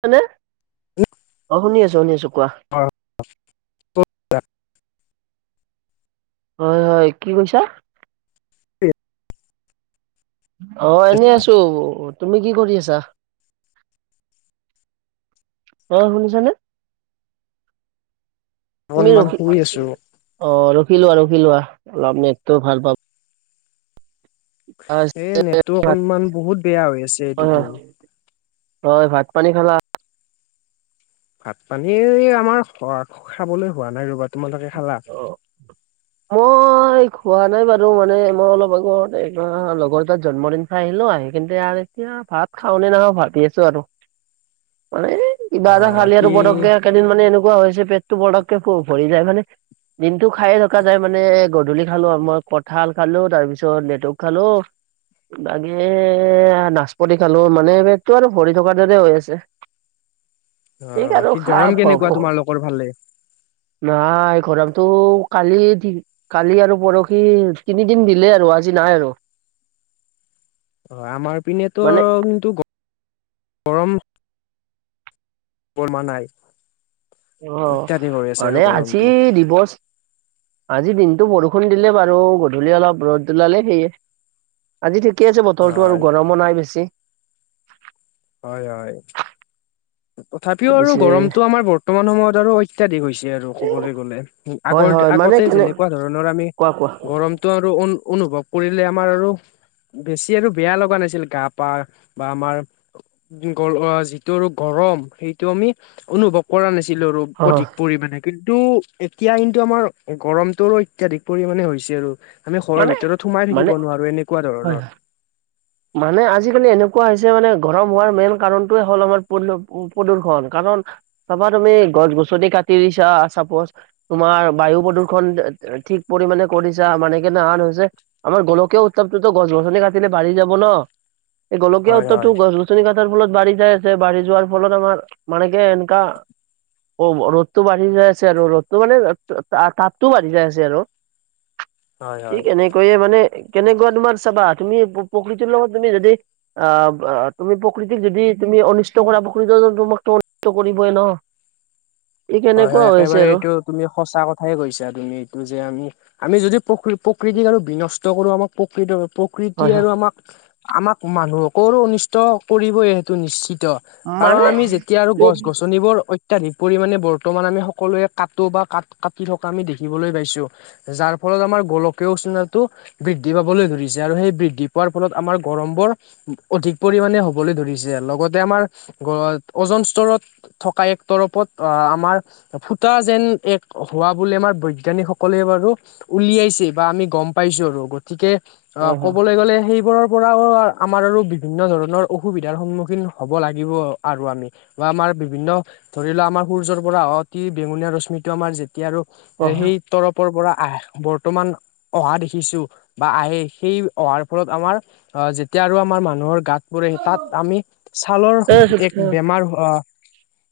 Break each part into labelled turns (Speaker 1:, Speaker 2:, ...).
Speaker 1: হয়নে। শুনি আছো, শুনি আছো কোৱা।
Speaker 2: হয় [inaudible]
Speaker 1: হয়, হয়, কি কৈছা? অ', এনেই আছো তুমি কি কৰি আছা? অ', শুনিছনে? তুমি
Speaker 2: অকনমান
Speaker 1: ৰখি
Speaker 2: শুই আছো
Speaker 1: অ অঁ ৰখি লোৱা ৰখি লোৱা অলপ নেটটো ভাল পাবা
Speaker 2: এ নেটটো অকনমান বহুত বেয়া হৈ আছে এই
Speaker 1: হয়
Speaker 2: দুদিন
Speaker 1: হয় ভাত পানী খালা
Speaker 2: ভাত পানী আমাৰ খোৱা খাবলৈ হোৱা নাই ৰবা তোমালকে খালা।
Speaker 1: অ, মূৰ। খোৱা নাই বাৰু মানে মই অলপ আগত এই লগৰ এটাৰ জন্মদিন খাই আহিলো আহি কিন্ত এতিয়া। ভাত খাওঁনে নাখাও ভাবি আছো আৰু মানে কিবা এটা
Speaker 2: অ'
Speaker 1: খালী আৰু
Speaker 2: বাকী
Speaker 1: পটককে এইকেইদিন মানে এনেকুৱা হৈ আছে পেটটো পটককে ভৰি যায় মানে [unintelligible] দিনটো খায়ে থকা যায় মানে গধূলি খালো আৰু মই কঁঠাল খালো তাৰ পিছত লেটুক খালো ইবাগে নাচপতি খালো মানে পেততো আৰু ভৰি থকাৰ দৰে হৈ আছে [inaudible]
Speaker 2: অ
Speaker 1: ঠিক আৰু
Speaker 2: বাকী
Speaker 1: খা
Speaker 2: গৰম
Speaker 1: ভ ভ
Speaker 2: কেনেকুৱা তোমালোকৰ ফালে
Speaker 1: নাই গৰমটো কালি কালি আৰু পৰখি তিনিদিন দিলে আৰু আজি নাই আৰু
Speaker 2: অ আমাৰ ইপিনেতো
Speaker 1: মানে
Speaker 2: কিন্তু গৰম বৰ্মা নাই
Speaker 1: অ
Speaker 2: অত্যাধিক হৈ আছে আৰু
Speaker 1: মানে আজি
Speaker 2: গৰমটো।
Speaker 1: দিৱস আজি দিনটো বৰষুণ দিলে বাৰু গধূলি অলপ ৰ'দ দিলে সেয়ে আজি ঠিকে আছে বতৰটো
Speaker 2: হয়,
Speaker 1: আৰু গৰমো নাই বেছি
Speaker 2: হয় হয় তথাপিও আৰু
Speaker 1: পিছে
Speaker 2: গৰমটো আমাৰ বৰ্তমান সময়ত আৰু অত্যাধিক হৈছে আৰু ক'বলৈ গলে
Speaker 1: হয়
Speaker 2: আগৰ
Speaker 1: হয় মানে
Speaker 2: আগতে
Speaker 1: কেনে
Speaker 2: যেনেকুৱা ধৰণৰ আমি
Speaker 1: কোৱা কোৱা
Speaker 2: গৰম আৰু অনুভৱ কৰিলে আমাৰ আৰু বেছি আৰু বেয়া লগা নাছিল গা পা বা আমাৰ গল যিটো আৰু গৰম সেইটো আমি অনুভৱ কৰা নাছিলো আৰু
Speaker 1: অ'
Speaker 2: অধিক পৰিমাণে কিন্তু এতিয়া কিন্তু আমাৰ গৰমটো অত্যাধিক পৰিমাণে হৈছে আৰু আমি ঘৰৰ
Speaker 1: মানে
Speaker 2: ভিতৰত সোমাই
Speaker 1: মানে
Speaker 2: থাকিব নোৱাৰো এনেকুৱা ধৰণৰ
Speaker 1: [inaudible] মানে আজিকালি এনেকুৱা হৈছে মানে গৰম হোৱাৰ মেইন কাৰণটোৱে হ'ল আমাৰ প্ৰ প্ৰদূৰ্ষণ কাৰণ চাবা তুমি গছ-গছনি কাটি দিছা চাপজ তোমাৰ বায়ু প্ৰদূষণ ঠিক পৰিমমানে কৰিছা মানে কেনেহান হৈছে আমাৰ গোলকীয় উত্তাপতো টো গছ-গছনি কাটিলে বাঢ়ি যাব ন এই গলকীয়া
Speaker 2: হয়
Speaker 1: উত্তাপটো
Speaker 2: হয়
Speaker 1: গছ গছনি কাটাৰ ফলত বাঢ়ি যাই আছে বাঢ়ি যোৱাৰ ফলত আমাৰ মানে কি এনেকুৱা অ ৰ'দটো বাঢ়ি যাই আছে আৰু ৰ'দটো মানে তাপটো বাঢ়ি যাই আছে আৰু
Speaker 2: হয়
Speaker 1: ঠিক
Speaker 2: হয়
Speaker 1: এনেকৈয়ে মানে কেনেকুৱা তোমাৰ চাবা তুমি প্ৰকৃতিৰ লগত তুমি যদি অ তুমি প্ৰকৃতিক যদি তুমি অনিষ্ট কৰা প্ৰকৃতিটো তোমাকটো অনিষ্ট কৰিবই ন ই
Speaker 2: হয় হয়
Speaker 1: কেনেকুৱা হৈ
Speaker 2: একেবাৰে
Speaker 1: আছে আৰু
Speaker 2: এইটো তুমি সঁচা কথাই কৈছা তুমি এইটো যে আমি আমি যদি প্ৰ প্ৰকৃতিক আৰু বিনষ্ট কৰো আমাক প্ৰকৃৃতিৰ প্ৰকৃতি
Speaker 1: হয়
Speaker 2: আৰু
Speaker 1: হয়
Speaker 2: আমাক আমাক মানুহকৰৰো অনিষ্ট কৰিবই সেইটো নিশ্চিত কাৰণ
Speaker 1: মানে
Speaker 2: আমি যেতিয়া আৰু
Speaker 1: মোক
Speaker 2: গছ-গছনিবোৰ অত্যাধিক পৰিমানে বৰ্ত বৰ্তমান আমি সকলোৱে কাটো বা ক কাটি থকা আমি দেখিবলৈ পাইছো যাৰ ফলত আমাৰ গোলকে উষ্ণতাতো বৃদ্ধি পাবলৈ ধৰিছে আৰু সেই বৃদ্ধি পোৱাৰ ফলত আমাৰ গৰমবোৰ অধিক পৰিমানে হ'বলৈ ধৰিছে লগতে আমাৰ গ্ৰহত অজন স্তৰত থকা এক তৰফত অ আমাৰ ফুটা যেন এক হোৱা বুলি আমাৰ বৈজ্ঞানিক সকলে বাৰু উলিয়াইছে বা আমি গম পাইছো আৰু গতিকে অ
Speaker 1: হয় হয়
Speaker 2: কবলৈ গলে সেইবোৰৰ পৰাও আমাৰ আৰু বিভিন্ন ধৰণৰ অসুবিধাৰ সন্মুখীন হব লাগিব আৰু আমি। বা আমাৰ বিভিন্ন ধৰি লোৱা আমাৰ সূৰ্যৰ পৰা অতি বেঙুনীয়া ৰশ্মিটো আমাৰ যেতিয়া আৰু
Speaker 1: অ
Speaker 2: এ সেই তৰফৰ পৰা আহ বৰ্তমান অহা দেখিছো বা আহে সেই অহাৰ ফলত আমাৰ আহ যেতিয়া আৰু আমাৰ মানুহৰ গাত পোৰে তাত আমি ছালৰ
Speaker 1: এই
Speaker 2: এক
Speaker 1: হয়
Speaker 2: বেমাৰ হোৱা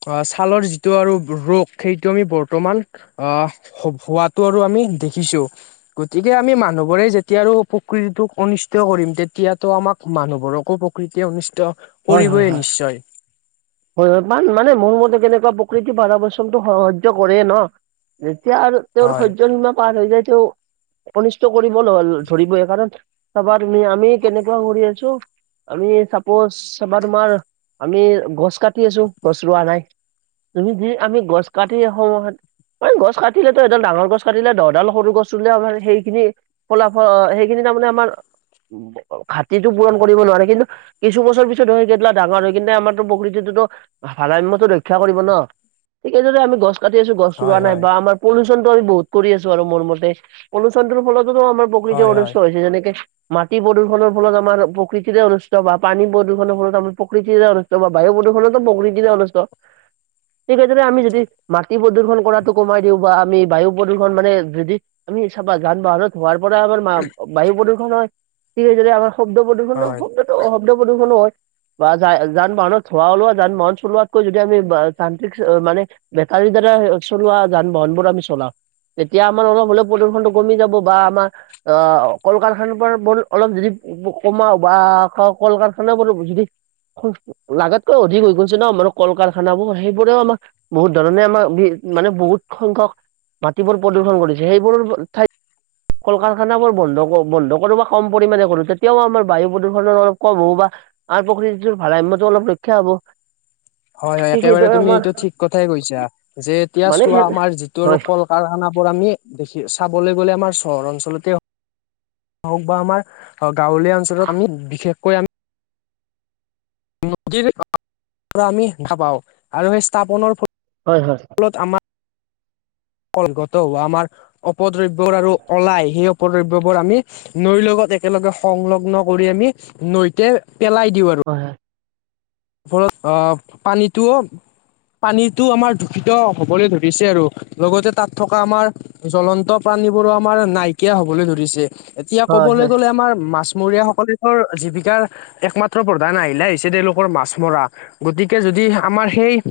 Speaker 2: অ ছালৰ যিটো আৰু ৰোগ সেইটো আমি বৰ্তমান আহ হো হোৱাটো আৰু আমি দেখিছো। গতিকে আমি মানুহবোৰে যেতিয়া আৰু প্ৰকৃতিটোক অনিষ্ট কৰিম তেতিয়াতো আমাক মানুহবোৰকো প্ৰ কৃতিয়ে অনিষ্ট
Speaker 1: হয় হয়
Speaker 2: কৰিবই
Speaker 1: হয়।
Speaker 2: নিশ্চয়
Speaker 1: হয় হয় মান ইমানে মোৰ মতে কেনেকুৱা প্ৰকৃতি ভাৰা বচনটো স সাহায্য কৰে ন। যেতিয়া আৰু তেওঁৰ
Speaker 2: হয়
Speaker 1: সহ্যসীমা পাৰ হৈ যায় ত অনিষ্ট কৰিব ল ধৰিবই কাৰণ চাবাৰ নি আমি কেনেকুৱা কৰি আছো আমি চাপজ চাবা তোমাৰ আমি গছ কাটি আছো, গছ ৰোৱা নাই? তুমি যি আমি গছ কাটি সময় হোৱা ঐ গছ কাটিলে ত এডাল ডাঙৰ গছ কাটিলে দহডাল সৰু গছ ৰুলে আমাৰ সেইখিনি ফলাফল সেইখিনি তাৰমানে আমাৰ ব ঘাটিটো পূৰণ কৰিব নোৱাৰে কিন্তু কিছ ছু বছৰ পিছত হয় সেইবেলা ডাঙৰ হয় কেনে আমাৰতো প্ৰকৃতিটোত ভাৰাসাম্যটো ৰক্ষা কৰিব ন। ঠিক আছে দে, আমি গছ কাটি আছো গছ ৰুৱা
Speaker 2: হয়
Speaker 1: নাই
Speaker 2: হয়
Speaker 1: বা আমাৰ পলিউচনটো আমি বহুত কৰি আছো আৰু মোৰ মতে পলিউচনটো ফলতো ত আমাৰ প্ৰকৃতি
Speaker 2: হয়
Speaker 1: অনুষ্ট
Speaker 2: হয়
Speaker 1: হৈছে যেনেকে মাটি প্ৰদূষনৰ ফলত আমাৰ প্ৰকৃতিৰে অনুষ্ট বা পানী প্ৰদূষণৰ ফলত আমাৰ প্ৰকৃতিৰে অনুষ্ট বা বায়ু প্ৰদূষণতো প্ৰকৃতিৰে অনুষ্ট। ঠিক সেইদৰে আমি যদি মাটি প্ৰদূৰ্ষণ কৰাটো কমাই দিওঁ বা আমি বায়ু প্ৰদূৰ্ষণ মানে যদি আমি চাবা যান - বাহনত হোৱাৰ পৰা আমাৰ মা বায়ু প্ৰদূষণ হয়, ঠিক সেইদৰে আমাৰ শব্দ প্ৰদূষনো
Speaker 2: হয়
Speaker 1: শব্দ শব্দ প্ৰদূষনো হয়। বা যা যান - বাহনত ধোৱা ওলোৱা যান - বাহন চলোৱাতকৈ যদি আমি বা যান্ত্ৰিক চা মানে বেটাৰীৰ দ্বাৰা চলোৱা যান বাহনবোৰ আমি চলাওঁ। তেতিয়া আমাৰ অলপ হলেও প্ৰদূষণটো কমি যাব বা আমাৰ অ কল কাৰখান পৰ বল অলপ যদি ব কমাও বা ক কল কাৰখানাও বাৰু যদি খুব লাগাতকৈ অধিক হৈ গৈছে ন আমাৰ কল কাৰখানাবোৰ সেইবোৰেও আমা বহুত ধৰণে আমাৰ বি মানে বহুত সংখ্যক মাটিবোৰ প্ৰদূষণ কৰিছে সেইবোৰ বোৰ ঠাইত কল কাৰখানাবোৰ বন্ধ ক বন্ধ কৰো বা কম পৰিমাণে কৰো তেতিয়াও আমাৰ বায়ু প্ৰদূষণৰ অলপ কম হ'ব বা আন প্ৰকৃতিটোৰ ভাৰসাম্যটো অলপ ৰক্ষা হ'ব।
Speaker 2: হয় হয়
Speaker 1: ঠিক
Speaker 2: একেবাৰে
Speaker 1: সেইদৰে
Speaker 2: তুমি
Speaker 1: আমাৰ
Speaker 2: এইটো ঠিক কথাই কৈছা যে এতিয়া
Speaker 1: মানে
Speaker 2: চোৱা আমাৰ যিটো আৰু
Speaker 1: হয়
Speaker 2: কল কাৰখানাবোৰ আমি দেখি চাবলৈ গ'লে আমাৰ চহৰ অঞ্চলতে হওক বা আমাৰ আ গাঁৱলীয়া অঞ্চলত আমি বিশেষকৈ আমি নদীৰ পৰা আমি দেখা পাওঁ আৰু সেই স্থাপনৰ ফল
Speaker 1: হয়, হয়।
Speaker 2: আমা কগত হোৱা আমাৰ অপদ্ৰব্যৰ আৰু ওলাই সেই অপদ্ৰব্যবোৰ আমি নৈৰ লগত একেলগে সংলগ্ন কৰি আমি নৈতে পেলাই দিওঁ আৰু
Speaker 1: হয়, হয়।
Speaker 2: ফলত অ' পানীটোও পানীতো আমাৰ দূষিত হ'বলৈ ধৰিছে আৰু লগতে তাত থকা আমাৰ জ্বলন্ত প্ৰাণী বোৰো আমাৰ নাইকিয়া হ'বলৈ ধৰিছে। এতিয়া
Speaker 1: হয় হয়
Speaker 2: ক'বলৈ গ'লে
Speaker 1: হয়
Speaker 2: আমাৰ মাছমৰীয়া সকলে অৰ জীৱিকাৰ একমাত্ৰ প্ৰধান আহিলা আহিলা হৈছে। তেওঁলোকৰ মাছ মৰা। গতিকে যদি আমাৰ সেই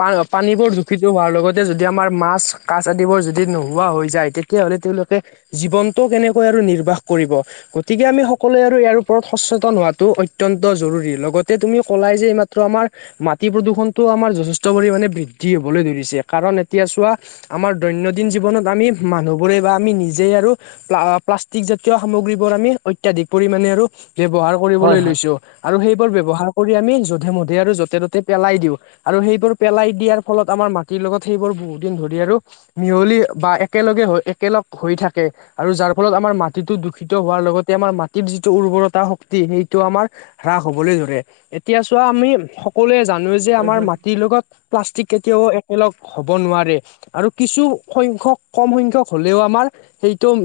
Speaker 2: পা পানীবোৰ দূষিত হোৱাৰ লগতে যদি আমাৰ মাছ কাছ আদিবোৰ যদি নোহোৱা হৈ যায়। তেতিয়াহ'লে তেওঁলোকে জীৱনটো কেনেকৈ আৰু নিৰ্বাহ কৰিব। গতিকে, আমি সকলোৱে আৰু ইয়াৰ ওপৰত সচেতন হোৱাটো অত্যন্ত জৰুৰী। লগতে তুমি অলাই যে এই মাত্ৰ আমাৰ মাটি প্ৰদূৰণটো আমাৰ যথেষ্ট পৰিমানে বৃদ্ধি হ'বলৈ ধৰিছে। কাৰণ এতিয়া চোৱা। আমাৰ দৈনন্দিন জীৱনত আমি মানুহবোৰে বা আমি নিজেই আৰু প্লা প্লাষ্টিক জাতীয় সামগ্ৰীবোৰ আমি অত্যাধিক পৰিমানে আৰু ব্যৱহাৰ
Speaker 1: হয়
Speaker 2: কৰিবলৈ
Speaker 1: হয় হয়
Speaker 2: লৈছোঁ আৰু সেইবোৰ ব্যৱহাৰ কৰি আমি যধে মধে আৰু যতে ত'তে পেলাই দিওঁ। আৰু সেইবোৰ পেলাই দিয়াৰ ফলত আমাৰ মাটিৰ লগত সেইবোৰ বহুত দিন ধৰি আৰু মিহলি বা একেলগে হৈ একেলগ হৈ থাকে। আৰু যাৰ ফলত আমাৰ মাটিটো দূষিত হোৱাৰ লগতে আমাৰ মাটিৰ যিটো উৰ্বৰতা শক্তি। সেইটো আমাৰ হ্ৰাস হবলৈ ধৰে, এতিয়া চোৱা আমি সকলোৱে জানোঁ যে
Speaker 1: হয় হয়
Speaker 2: আমাৰ মাটিৰ লগত প্লাষ্টিক কেতিয়াওঁ একেলগ হ'ব নোৱাৰে। আৰু কিছু সংখ্যক কম সংখ্যক হ'লেও আমাৰ সেইটো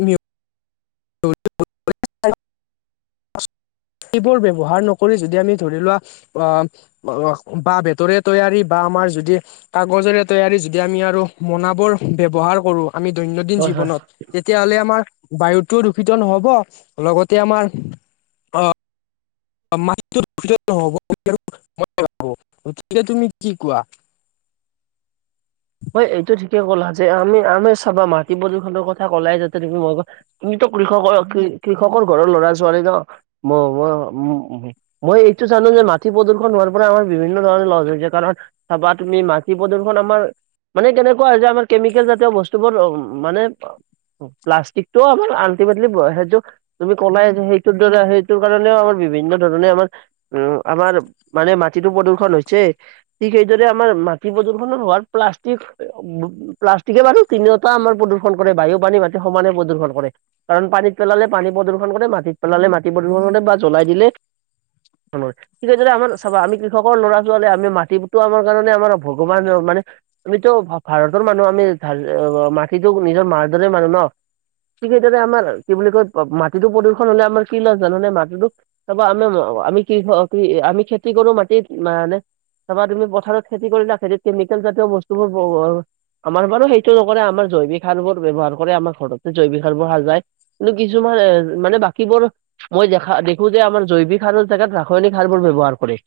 Speaker 2: [unintelligible] সেইবোৰ ব্যৱহাৰ নকৰি যদি আমি ধৰি লোৱা আহ আহ বাহঁ বা বেতৰে তৈয়াৰী বা আমাৰ যদি কাগজৰে তৈয়াৰী যদি আমি আৰু মোনাবোৰৰ ব্যৱহাৰ কৰোঁ। আমি দৈনন্দিন
Speaker 1: হয় হয়
Speaker 2: জীৱনত তেতিয়া হ'লে আমাৰ বায়ুটোৰ দূষিত নহ'ব লগতে আমাৰ অ' মাটিটোৰ দূষিত নহ'ব, [unintelligible] তেতিয়া তুমি কি কোৱা
Speaker 1: হয়, এইটো ঠিকে ক'লা যে আমি আমি চাবা মাটি প্ৰদূষণৰ কথা কলাই যাতে তুমি মই তুমিতো কৃষকৰ কৃষকৰ ঘৰৰ ল'ৰা-ছোৱালী ন ম‌ই উম। মই এইটো জানোঁ যে মাটি প্ৰদূষণ হোৱাৰ পৰা আমাৰ বিভিন্ন ধৰণৰ লছ হৈছে। কাৰণ চাবা তুমি মাটি প্ৰদূষন আমাৰ মানে কেনেকুৱা হৈছে। আমাৰ কেমিকেল জাতীয় বস্তুবোৰ অ' মানে প্লাষ্টিকটো আমাৰ আলটিমেটলি সেইটো তুমি কলাই যিহেতু সেইটোৰ কাৰণে সেইটোৰ কাৰণেও আমাৰ বিভিন্ন ধৰণে আমাৰ উম, আমাৰ মানে মাটিতো প্ৰদূষণ হৈছে। ঠিক সেইদৰে আমাৰ মাটি প্ৰদূ্ষনত হোৱাৰ প্লাষ্টিক প্লাষ্টিকে মানে তিনিওটা আমাৰ প্ৰদূষণ কৰে বায়ু, পানী, মাটি সমানে প্ৰদূষণ কৰে। কাৰণ পানীত পেলালে পানী প্ৰদূষণ কৰে, মাটিত পেলালে মাটি প্ৰদূষণ কৰে বা জ্বলাই দিলে ধৰণৰ ঠিক সেইদৰে আমাৰ চাবা আমি কৃষকৰ ল'ৰা ছোৱালী আমি মাটিটো আমাৰ কাৰণে আমাৰ ভগৱান মানে আমিতো ভাৰতৰ মানুহ আমি মাটিটো নিজৰ মাৰ দৰে মানো ন। ঠিক সেইদৰে আমাৰ কি বুলি কয় মাটিটো প্ৰদূষণ হলে আমাৰ কি লষ্ট জানা নে মাটিটো তাৰপৰা আমি আমি কৃষ আমি খেতি কৰো মাটিত মানে তাৰপৰা তুমি পথাৰত খেতি কৰিলো খেতি কেমিকেল জাতীয় বস্তুবোৰ আমাৰ বাৰু সেইটো নকৰে আমাৰ জৈৱিক সাৰবোৰ ব্যৱহাৰ কৰে আৰু ঘৰতে জৈৱিক সাৰবোৰ সাজায় কিন্তু কিছুমান মানে বাকীবোৰ মই দেখা দেখো যে আমাৰ জৈৱিক সাৰৰ জেগাত ৰাসায়নিক সাৰবোৰ ব্যৱহাৰ কৰে।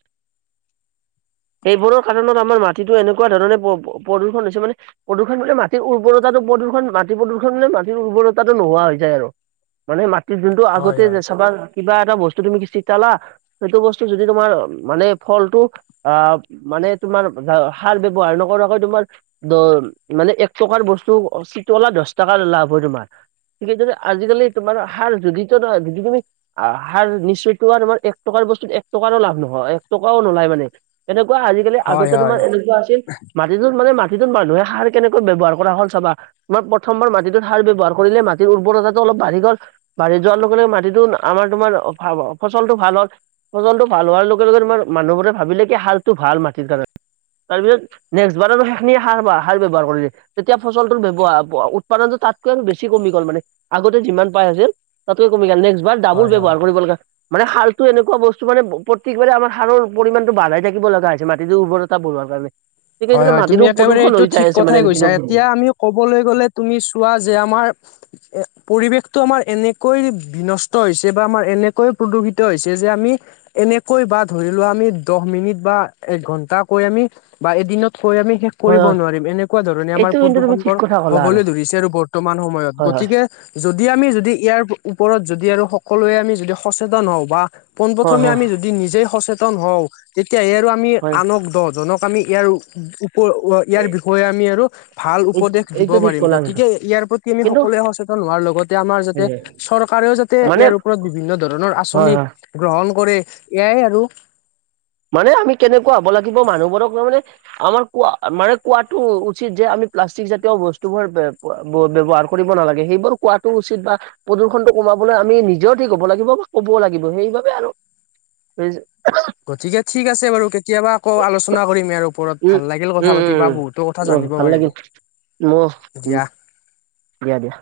Speaker 1: সেইবোৰৰ কাৰনত আমাৰ মাটিটো এনেকুৱা ধৰণে প্ৰদূষণ হৈছে মানে প্ৰদূষণ হলে মাটিৰ উৰ্বৰতাটো প্ৰদূষণ মাটি প্ৰদূষণ হলে, মাটিৰ উৰ্বৰতাটো নোহোৱা হৈ যায় আৰু। মানে মাটিৰ যোনটো
Speaker 2: হয়
Speaker 1: আগতে
Speaker 2: হয়।
Speaker 1: চাবা কিবা এটা বস্তু তুমি কি চিটালা সেইটো বস্তু যদি তোমাৰ মানে ফলটো অ মানে তোমাৰ সাৰ ব্যৱহাৰ নকৰাকৈ তোমাৰ দ মানে এক টকাৰ বস্তু চিটলা দহ টকাৰ লাভ হয় তোমাৰ ঠিকেই যদি আজিকালি তোমাৰ সাৰ যদিত নহয় যদি তুমি আহ সাৰ নিচিটিৱা তোমাৰ এক টকাৰ বস্তুত এক টকাৰো লাভ নহয় এক টকাও নোলায় মানে এনেকুৱা আজিকালি
Speaker 2: হয়
Speaker 1: আগতে তোমাৰ
Speaker 2: হয়
Speaker 1: এনেকুৱা আছিল [unintelligible] মানে মাটিটোত মানুহে সাৰ কেনেকৈ ব্যৱহাৰ কৰা হল চাবা আমাৰ প্ৰথমবাৰ মাটিটোত সাৰ ব্যৱহাৰ কৰিলে মাটিৰ উৰ্বৰতাটো অলপ বাঢ়ি গ'ল। বাঢ়ি যোৱাৰ লগে লগে মাটিটো আমাৰ তোমাৰ ফচলটো ভাল হ'ল ফচলটো ভাল হোৱাৰ লগে লগে তোমাৰ মানুহবোৰে ভাবিলে কি সাৰটো ভাল মাটিৰ কাৰণে তাৰপিছত নেক্স বাৰো সেইখিনি সাৰ সাৰ ব্যৱহাৰ কৰিলে তেতিয়া ফচলটোৰ ব্যৱহাৰ উৎপাদনটো তাতকৈ বেছি কমি গ'ল মানে আগতে যিমান পাই আছিল তাতকে কমি গল নেক্সট বাৰ ডাবুল
Speaker 2: হয় হয়
Speaker 1: ব্যৱহাৰ কৰিব লগা মানে সাৰটো এনেকুৱা বস্তু মানে প্ৰত্যেকবাৰে আমাৰ সাৰৰ পৰিমাণটো বঢ়াই থাকিব লগা হৈছে মাটিটোৰ উৰ্বৰতা বঢ়োৱাৰ কাৰণে।
Speaker 2: হয়
Speaker 1: গতিকে
Speaker 2: হয় তুমি
Speaker 1: মাটিটো
Speaker 2: একেবাৰে
Speaker 1: প্ৰদূষণ
Speaker 2: এইটো
Speaker 1: হৈ যাই
Speaker 2: ঠিক
Speaker 1: আছে মানে
Speaker 2: কথাই কৈছা
Speaker 1: দিনক দিনে
Speaker 2: এতিয়া আমি ক'বলৈ গ'লে তুমি চোৱা যে আমাৰ এ পৰিৱেশটো আমাৰ এনেকৈ বিনষ্ট হৈছে বা আমাৰ এনেকৈ প্ৰদূষিত হৈছে যে আমি এনেকৈ বা ধৰি লোৱা আমি দহ মিনিট বা এক ঘন্টাকৈ আমি বা এদিনত কৈ আমি শেষ
Speaker 1: হয়
Speaker 2: কৰিব
Speaker 1: হয়
Speaker 2: নোৱাৰিম এনেকুৱা ধৰণে আমাৰ
Speaker 1: এইটো কিন্তু তুমি
Speaker 2: প্ৰদূষণ
Speaker 1: ঠিক
Speaker 2: বোৰ
Speaker 1: কথা ক'লা
Speaker 2: হবলৈ ধৰিছে আৰু বৰ্তমান সময়ত
Speaker 1: হয় হয়
Speaker 2: গতিকে যদি আমি যদি ইয়াৰ ওপৰত যদি আৰু সকলোৱে আমি যদি সচেতন হওঁ বা
Speaker 1: হয়
Speaker 2: পোনপ্ৰথমে
Speaker 1: হয়
Speaker 2: আমি যদি নিজেই সচেতন হওঁ তেতিয়া সে আৰু আমি
Speaker 1: হয়
Speaker 2: আনক দহ জনক আমি ইয়াৰ উপ ইয়াৰ বিষয়ে আমি আৰু ভাল
Speaker 1: এইটো
Speaker 2: উপদেশ দিব
Speaker 1: এইটো ঠিক
Speaker 2: পাৰিম
Speaker 1: ক'লা কিন্তু
Speaker 2: গতিকে ইয়াৰ প্ৰতি আমি
Speaker 1: কিন্তু
Speaker 2: সকলোৱে সচেতন হোৱাৰ লগতে আমাৰ যাতে চৰকাৰেও যাতে
Speaker 1: মানে
Speaker 2: ইয়াৰ ওপৰত বিভিন্ন ধৰণৰ
Speaker 1: হয়
Speaker 2: আঁচনি
Speaker 1: হয়
Speaker 2: গ্ৰহণ কৰে এয়াই আৰু
Speaker 1: মানে আমি কেনেকুৱা হ'ব লাগিব মানুহবোৰক মই মানে আমাৰ কোৱা মানে কোৱাটো উচিত যে আমি প্লাষ্টিক জাতীয় বস্তুবোৰ ব্যৱহাৰ কৰিব নালাগে সেইবোৰ কোৱাটো উচিত বা প্ৰদূষণটো কমাবলৈ আমি নিজেও ঠিক হ'ব লাগিব বা ক'বও লাগিব সেইবাবে আৰু [unintelligible]
Speaker 2: গতিকে ঠিক আছে বাৰু কেতিয়াবা আকৌ আলোচনা কৰিম ইয়াৰ ওপৰত ভাল লাগিল কথা
Speaker 1: উম
Speaker 2: পাতি বা বহুতো কথা জানিব পাৰিলো
Speaker 1: ম উম
Speaker 2: দিয়া।
Speaker 1: দিয়া দিয়া।